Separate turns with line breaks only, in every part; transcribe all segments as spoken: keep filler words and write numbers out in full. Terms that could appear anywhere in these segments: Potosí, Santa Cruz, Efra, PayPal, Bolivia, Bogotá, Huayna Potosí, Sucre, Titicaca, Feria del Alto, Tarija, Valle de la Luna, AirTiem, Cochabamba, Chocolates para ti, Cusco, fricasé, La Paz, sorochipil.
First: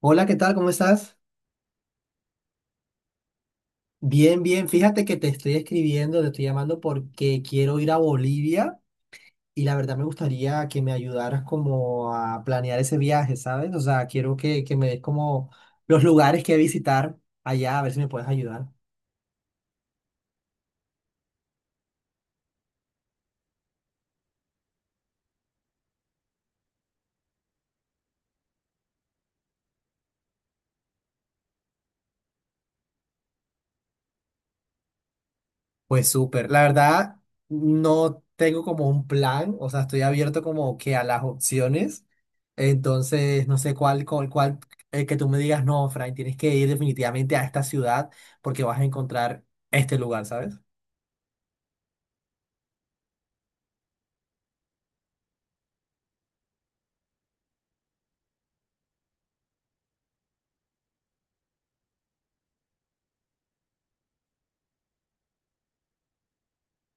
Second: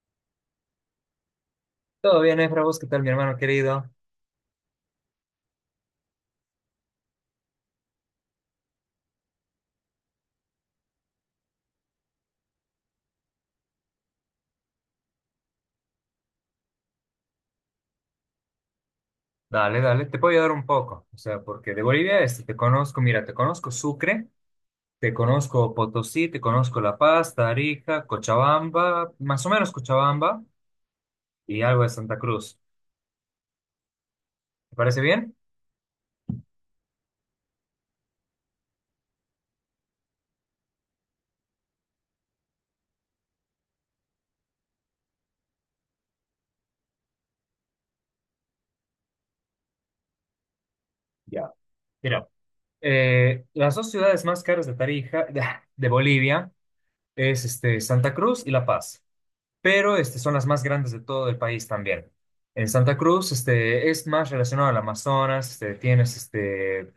Hola, ¿qué tal? ¿Cómo estás?
Todo bien, Efra, ¿vos qué tal, mi hermano querido?
Bien, bien. Fíjate que te estoy escribiendo, te estoy llamando porque quiero ir a Bolivia y la verdad me gustaría que me ayudaras como a planear ese viaje, ¿sabes? O sea, quiero que, que me des como los lugares que visitar allá, a ver si me puedes ayudar.
Dale, dale, te puedo ayudar un poco. O sea, porque de Bolivia este, te conozco, mira, te conozco Sucre, te conozco Potosí, te conozco La Paz, Tarija, Cochabamba, más o menos Cochabamba y algo de Santa Cruz. ¿Te parece bien?
Pues súper, la verdad no tengo como un plan, o sea, estoy abierto como que a las opciones, entonces no sé cuál, cuál, cuál eh, que tú me digas, no, Frank, tienes que ir definitivamente a esta ciudad porque vas a encontrar este lugar, ¿sabes?
Ya. Mira, eh, las dos ciudades más caras de Tarija, de, de Bolivia, es este, Santa Cruz y La Paz, pero este, son las más grandes de todo el país también. En Santa Cruz este, es más relacionado al Amazonas, este, tienes este,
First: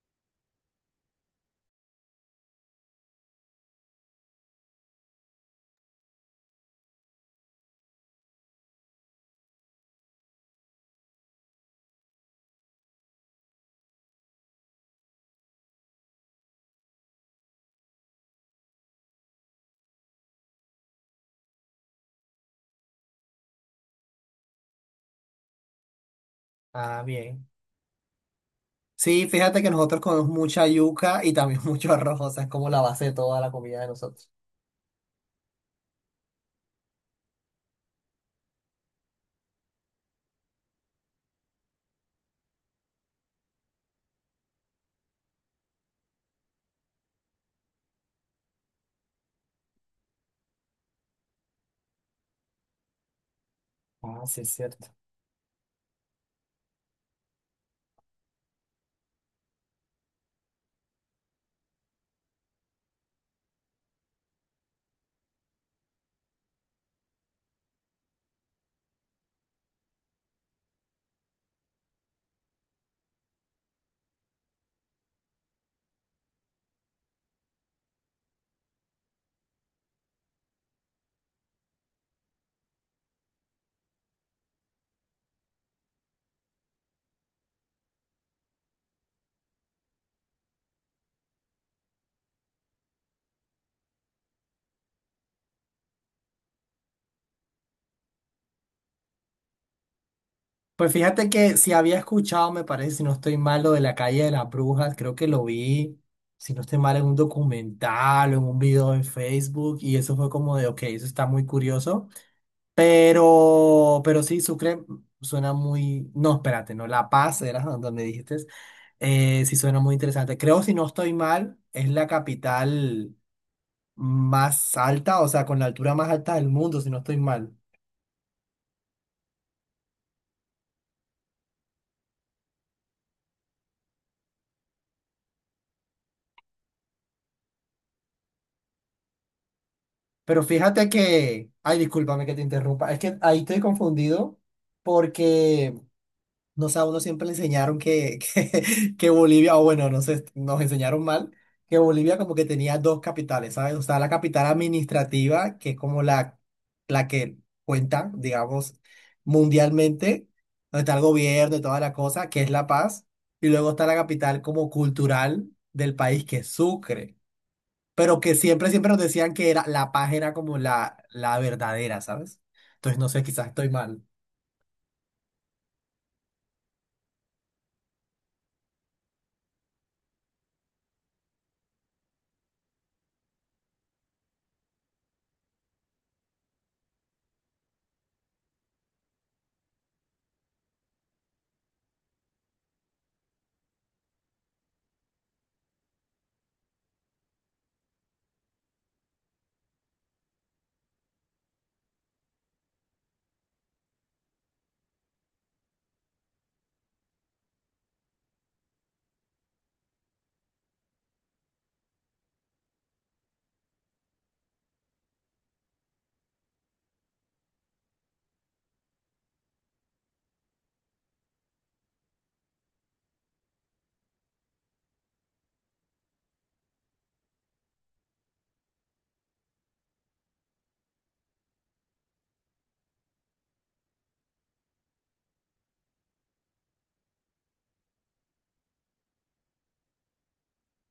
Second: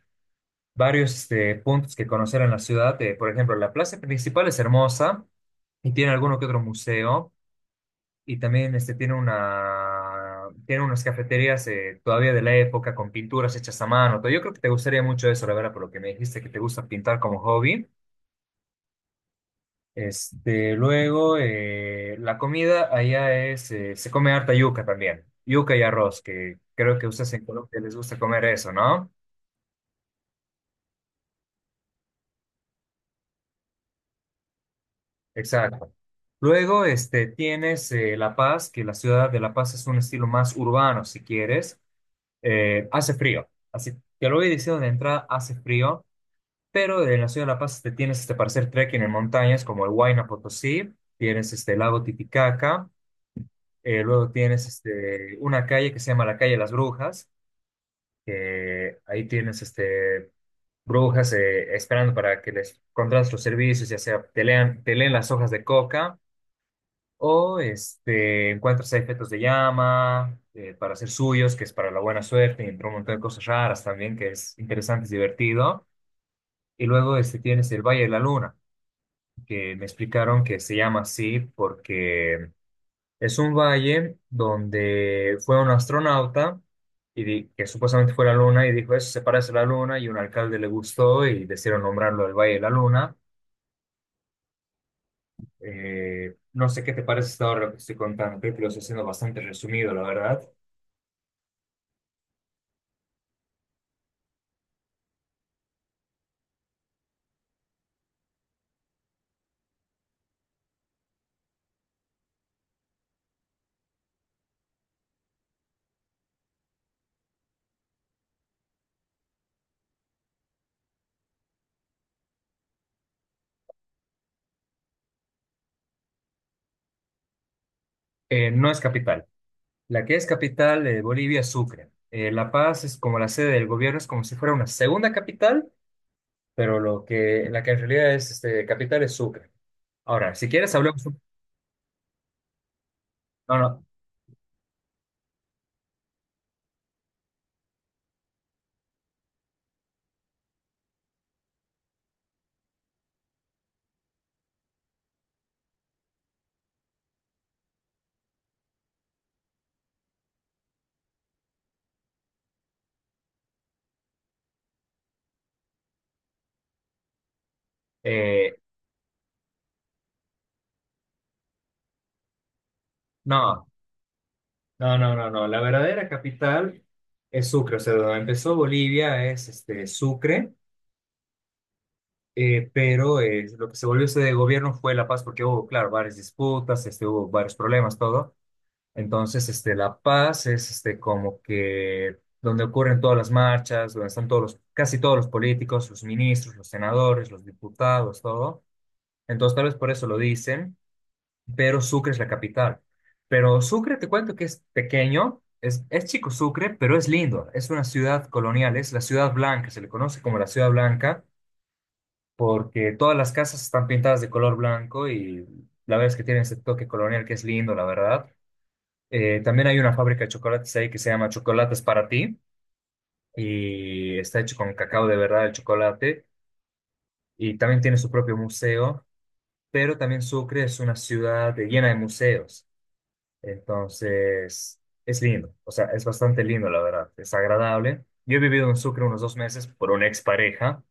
varios este, puntos que conocer en la ciudad. Eh, por ejemplo, la plaza principal es hermosa y tiene alguno que otro museo y también este, tiene una, tiene unas cafeterías eh, todavía de la época con pinturas hechas a mano. Todo. Yo creo que te gustaría mucho eso, la verdad, por lo que me dijiste que te gusta pintar como hobby. Este, luego, eh, la comida allá es, eh, se come harta yuca también, yuca y arroz, que creo
Ah,
que ustedes en
bien.
Colombia les gusta comer eso, ¿no?
Sí, fíjate que nosotros comemos mucha yuca y también mucho arroz, o sea, es como la base de toda la comida de nosotros.
Exacto. Luego, este, tienes eh, La Paz, que la ciudad de La Paz es un estilo más urbano, si quieres. Eh, hace frío, así te lo voy diciendo de entrada, hace frío, pero en la ciudad de La Paz te tienes este, para hacer trekking en montañas como el Huayna Potosí, tienes este, el lago Titicaca, eh,
Ah,
luego
sí, es
tienes
cierto.
este, una calle que se llama la calle de las Brujas, que ahí tienes este, brujas eh, esperando para que les contrates los servicios, ya sea te lean, te leen las hojas de coca. O este, encuentras ahí fetos de llama eh, para hacer suyos, que es para la buena suerte, y entre un montón de cosas raras también, que es interesante, es divertido. Y luego este, tienes el Valle de la Luna, que me explicaron que se llama así porque es un valle donde fue un astronauta y di- que supuestamente fue la Luna y dijo, eso se parece a la Luna, y un alcalde le gustó y decidieron nombrarlo el Valle de la Luna. Eh, no sé qué te parece hasta ahora lo que estoy contando, creo que lo estoy haciendo bastante resumido, la verdad.
Pues fíjate que si había escuchado, me parece, si no estoy mal, lo de la calle de las brujas, creo que lo vi, si no estoy mal, en un documental o en un video en Facebook, y eso fue como de, ok, eso está muy curioso, pero, pero sí, Sucre suena muy, no, espérate, no, La Paz era donde dijiste, eh, sí suena muy interesante. Creo, si no estoy mal, es la capital más alta, o sea, con la altura más alta del mundo, si no estoy mal.
Eh, no es capital. La que es capital de Bolivia es Sucre. Eh, La Paz es como la sede del gobierno, es como si fuera una segunda capital, pero lo que, la que en realidad es este, capital es Sucre. Ahora,
Pero
si quieres
fíjate
hablamos... un-
que, ay, discúlpame que te interrumpa, es que ahí
No,
estoy
no,
confundido porque, no sé, a uno siempre le enseñaron que, que, que Bolivia, o bueno, no sé, nos enseñaron mal, que Bolivia como que tenía dos capitales, ¿sabes? O sea, la capital administrativa, que es como la, la que cuenta, digamos, mundialmente, donde está el gobierno y toda la cosa, que es La Paz, y luego está la capital como cultural del país, que es Sucre, pero que
eh,
siempre, siempre nos decían que era, La Paz era como la, la verdadera, ¿sabes? Entonces, no sé, quizás
no,
estoy mal.
no, no, no, no. La verdadera capital es Sucre. O sea, donde empezó Bolivia es este, Sucre, eh, pero eh, lo que se volvió sede de gobierno fue La Paz porque hubo, claro, varias disputas, este, hubo varios problemas, todo. Entonces, este, La Paz es este, como que donde ocurren todas las marchas, donde están todos los, casi todos los políticos, los ministros, los senadores, los diputados, todo. Entonces, tal vez por eso lo dicen, pero Sucre es la capital. Pero Sucre, te cuento que es pequeño, es, es chico Sucre, pero es lindo. Es una ciudad colonial, es la ciudad blanca, se le conoce como la ciudad blanca, porque todas las casas están pintadas de color blanco y la verdad es que tiene ese toque colonial que es lindo, la verdad. Eh, también hay una fábrica de chocolates ahí que se llama Chocolates Para Ti y está hecho con cacao de verdad el chocolate y también tiene su propio museo, pero también Sucre es una ciudad llena de museos, entonces es lindo, o sea, es bastante lindo la verdad, es agradable. Yo he vivido en Sucre unos dos meses por una expareja,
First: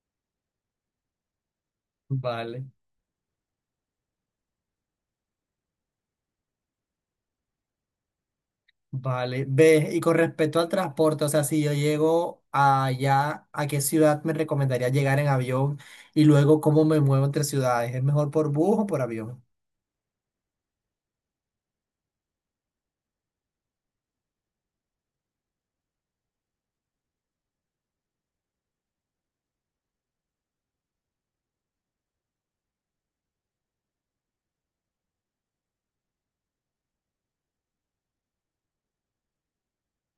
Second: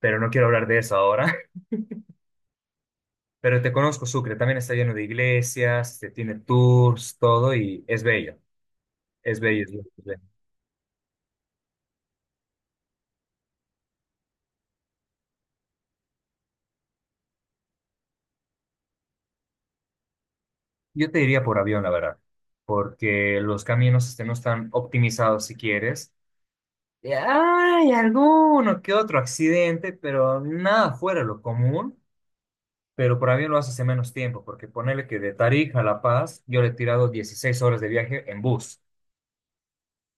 pero no quiero hablar de eso ahora,
Vale,
pero te conozco Sucre, también está lleno de iglesias, este, tiene tours, todo y es bello, es
vale.
bello.
Ve, y
Es
con
bello.
respecto al transporte, o sea, si yo llego allá, ¿a qué ciudad me recomendaría llegar en avión? Y luego, ¿cómo me muevo entre ciudades? ¿Es mejor por bus o por avión?
Yo te diría por avión, la verdad, porque los caminos este, no están optimizados si quieres. Y hay alguno que otro accidente, pero nada fuera de lo común. Pero por avión lo haces en menos tiempo, porque ponele que de Tarija a La Paz yo le he tirado dieciséis horas de viaje en bus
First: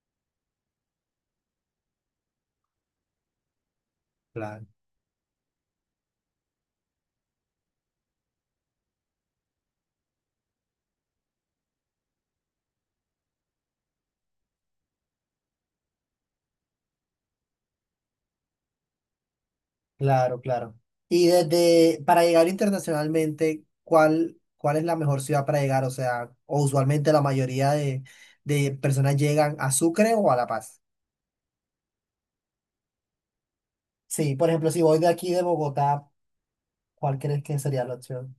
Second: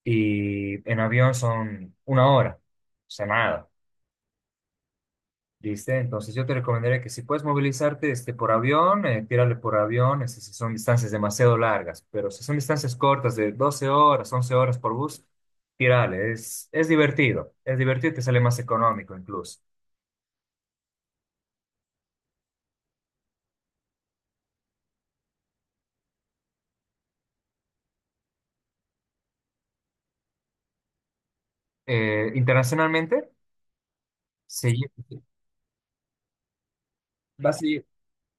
y en avión son una hora, o sea, nada.
Claro,
Listo, entonces yo te recomendaría que si puedes movilizarte este, por avión, eh, tírale por avión, este, si son distancias demasiado largas, pero si son distancias cortas de doce horas, once horas por bus, tírale, es, es divertido, es divertido y te sale más económico incluso.
claro, claro. Y desde, para llegar internacionalmente, ¿cuál, cuál es la mejor ciudad para llegar? O sea, o usualmente la mayoría de, de personas llegan a Sucre o a La Paz.
Eh, internacionalmente,
Sí, por ejemplo,
se,
si
lle-
voy de aquí de Bogotá, ¿cuál crees que
vas a
sería
lle-
la opción?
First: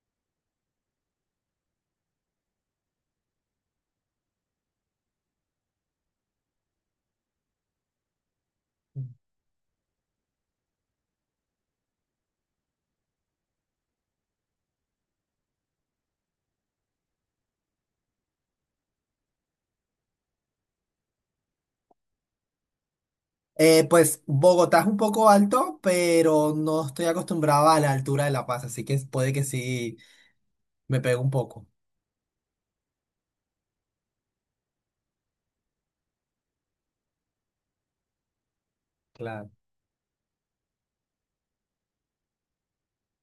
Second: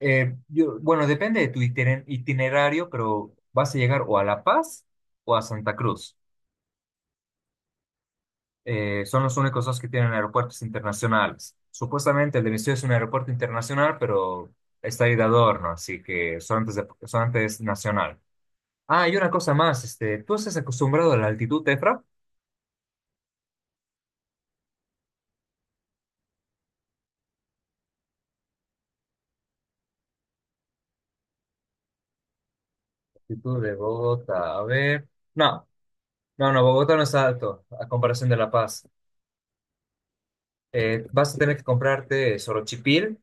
eh, yo- bueno, depende de tu itiner- itinerario, pero vas a llegar o a La Paz o a Santa Cruz. Eh,
Mm.
son los únicos dos que tienen aeropuertos internacionales. Supuestamente el de mi ciudad es un aeropuerto internacional, pero está ahí de adorno, así que solamente es, de- solamente es nacional. Ah, y una cosa más, este, ¿tú estás acostumbrado a la altitud, Efra?
Eh, pues Bogotá es un poco alto, pero no estoy acostumbrado a la altura de La Paz, así que puede que sí me pegue un poco.
Altitud de Bogotá, a ver. No, no, no, Bogotá no es alto a comparación de La Paz.
Claro.
Eh, vas a tener que comprarte sorochipil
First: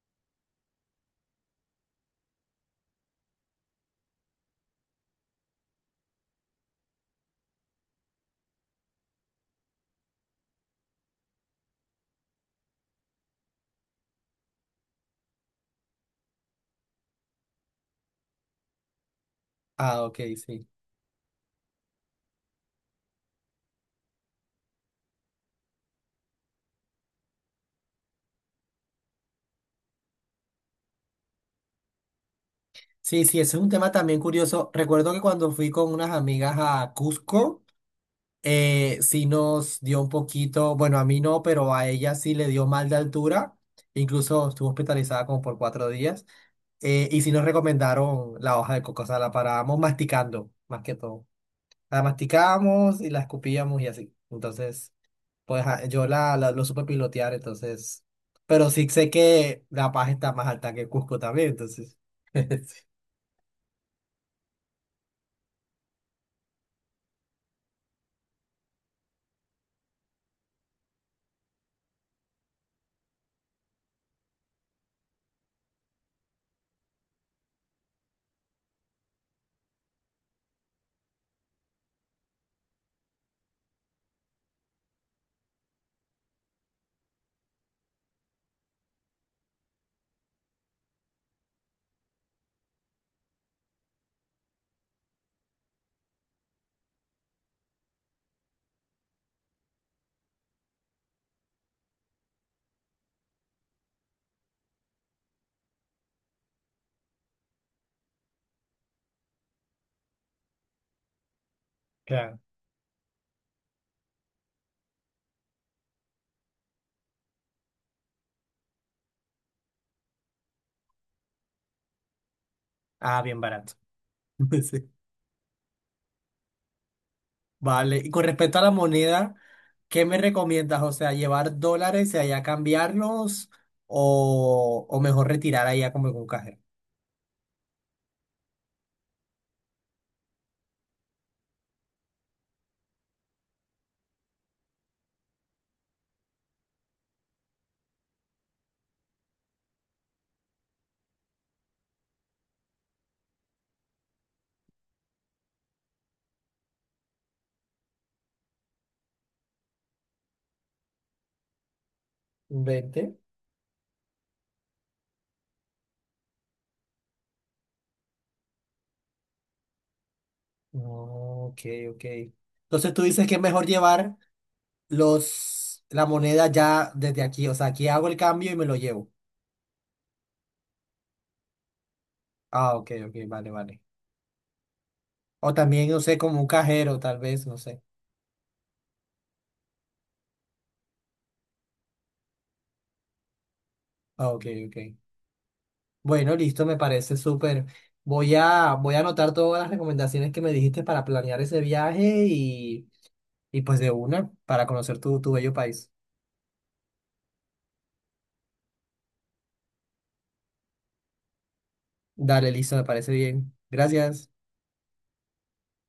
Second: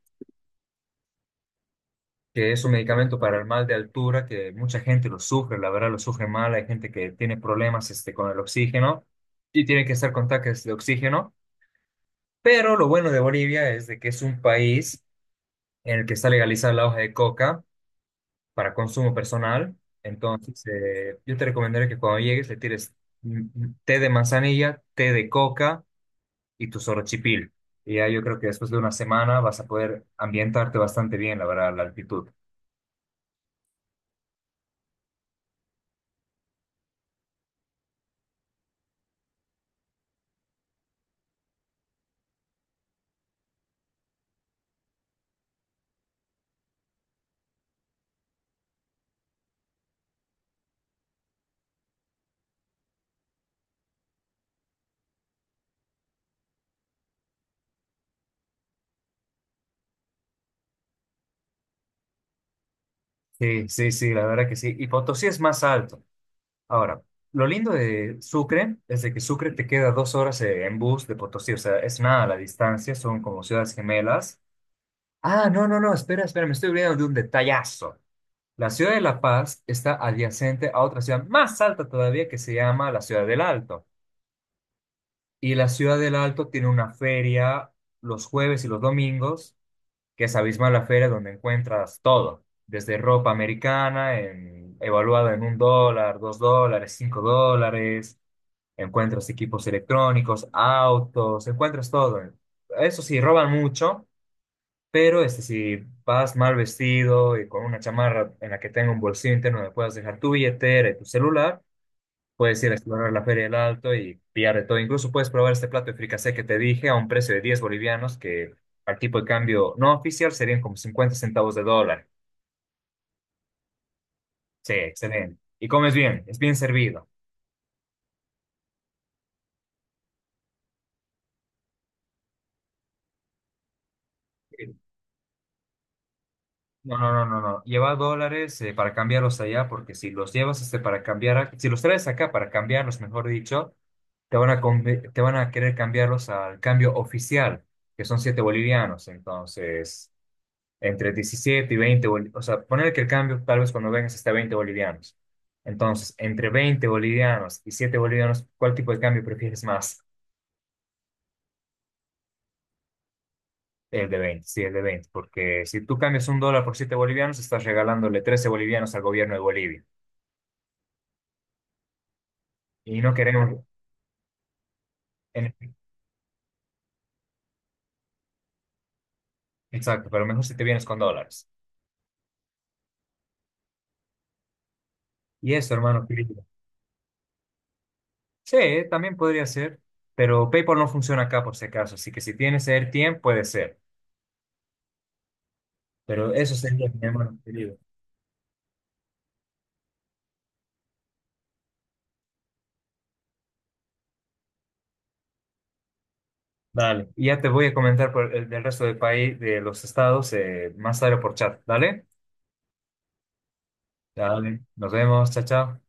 que es un medicamento para el mal de altura, que mucha gente lo sufre, la verdad lo sufre mal, hay gente que tiene problemas este, con el oxígeno y tiene que estar con tanques de oxígeno, pero lo bueno de Bolivia es de que es un país en el que está legalizada la hoja de coca para consumo personal,
Ah, ok,
entonces
sí.
eh, yo te recomendaría que cuando llegues le tires mm, mm, té de manzanilla, té de coca y tu sorochipil. Y ya yo creo que después de una semana vas a poder ambientarte bastante bien, la verdad, a la altitud.
Sí, sí, ese es un tema también curioso. Recuerdo que cuando fui con unas amigas a Cusco, eh, sí nos dio un poquito, bueno, a mí no, pero a ella sí le dio mal de altura, incluso estuvo hospitalizada como por cuatro días, eh, y sí nos recomendaron la hoja de coco, o sea, la parábamos masticando, más que todo. La masticábamos y la escupíamos y así. Entonces, pues ah, yo la, la- lo supe pilotear, entonces, pero sí sé que La Paz está más alta que Cusco también, entonces. Sí.
Sí, sí, sí, la verdad que sí. Y Potosí es más alto. Ahora, lo lindo de Sucre es de que Sucre te queda dos horas eh, en bus de Potosí, o sea, es nada la distancia, son como ciudades gemelas. Ah, no, no, no, espera, espera, me estoy olvidando de un detallazo. La ciudad de La Paz está adyacente a otra ciudad más alta todavía que se llama la ciudad del Alto. Y la ciudad del Alto tiene una feria los jueves y los domingos que es abismal la feria donde encuentras todo, desde ropa americana, en, evaluada en un dólar, dos dólares, cinco dólares, encuentras equipos electrónicos, autos, encuentras todo. Eso sí, roban mucho, pero este, si vas mal vestido y con una chamarra en la que tenga un bolsillo interno donde puedas dejar tu billetera y tu celular,
Claro.
puedes ir a explorar la Feria del Alto y pillar de todo. Incluso puedes probar este plato de fricasé que te dije a un precio de diez bolivianos, que al tipo de cambio no oficial serían como cincuenta centavos de dólar.
Ah, bien barato.
Sí,
Sí.
excelente. Y comes bien, es bien servido.
Vale, y con respecto a la moneda, ¿qué me recomiendas? O sea, llevar dólares y allá cambiarlos
Sí.
o, o mejor retirar allá como en un cajero.
No, no, no, no, no. Lleva dólares eh, para cambiarlos allá, porque si los llevas este, para cambiar, a- si los traes acá para cambiarlos, mejor dicho, te van a, conve- te van a querer cambiarlos al cambio oficial, que son siete bolivianos. Entonces, entre diecisiete y veinte boli- o sea, poner que el cambio tal vez cuando vengas está veinte bolivianos. Entonces, entre veinte bolivianos y siete bolivianos, ¿cuál tipo de cambio prefieres más?
¿Veinte?
El de veinte, sí, el de veinte, porque si tú cambias un dólar por siete bolivianos, estás regalándole trece bolivianos al gobierno de Bolivia.
No, ok, ok. Entonces tú
Y no
dices que es
queremos,
mejor llevar
en-
los, la moneda ya desde aquí. O sea, aquí hago el cambio y me lo llevo.
exacto, pero mejor si te vienes con dólares.
Ah, ok, ok, vale, vale. O
Y eso,
también, no
hermano,
sé, como
querido.
un cajero, tal vez, no sé.
Sí, también podría ser, pero PayPal no funciona acá por si acaso, así que si tienes AirTiem, puede ser.
Ah, ok, ok.
Pero
Bueno,
eso
listo, me
sería, mi
parece
hermano
súper.
querido.
Voy a, voy a anotar todas las recomendaciones que me dijiste para planear ese viaje. Y pues de una, para conocer tu, tu bello país.
Dale. Y ya te voy a comentar por el, del resto del país, de los estados, eh, más tarde por chat. Dale.
Dale, listo, me parece bien. Gracias.
Dale. Nos vemos. Chao, chao.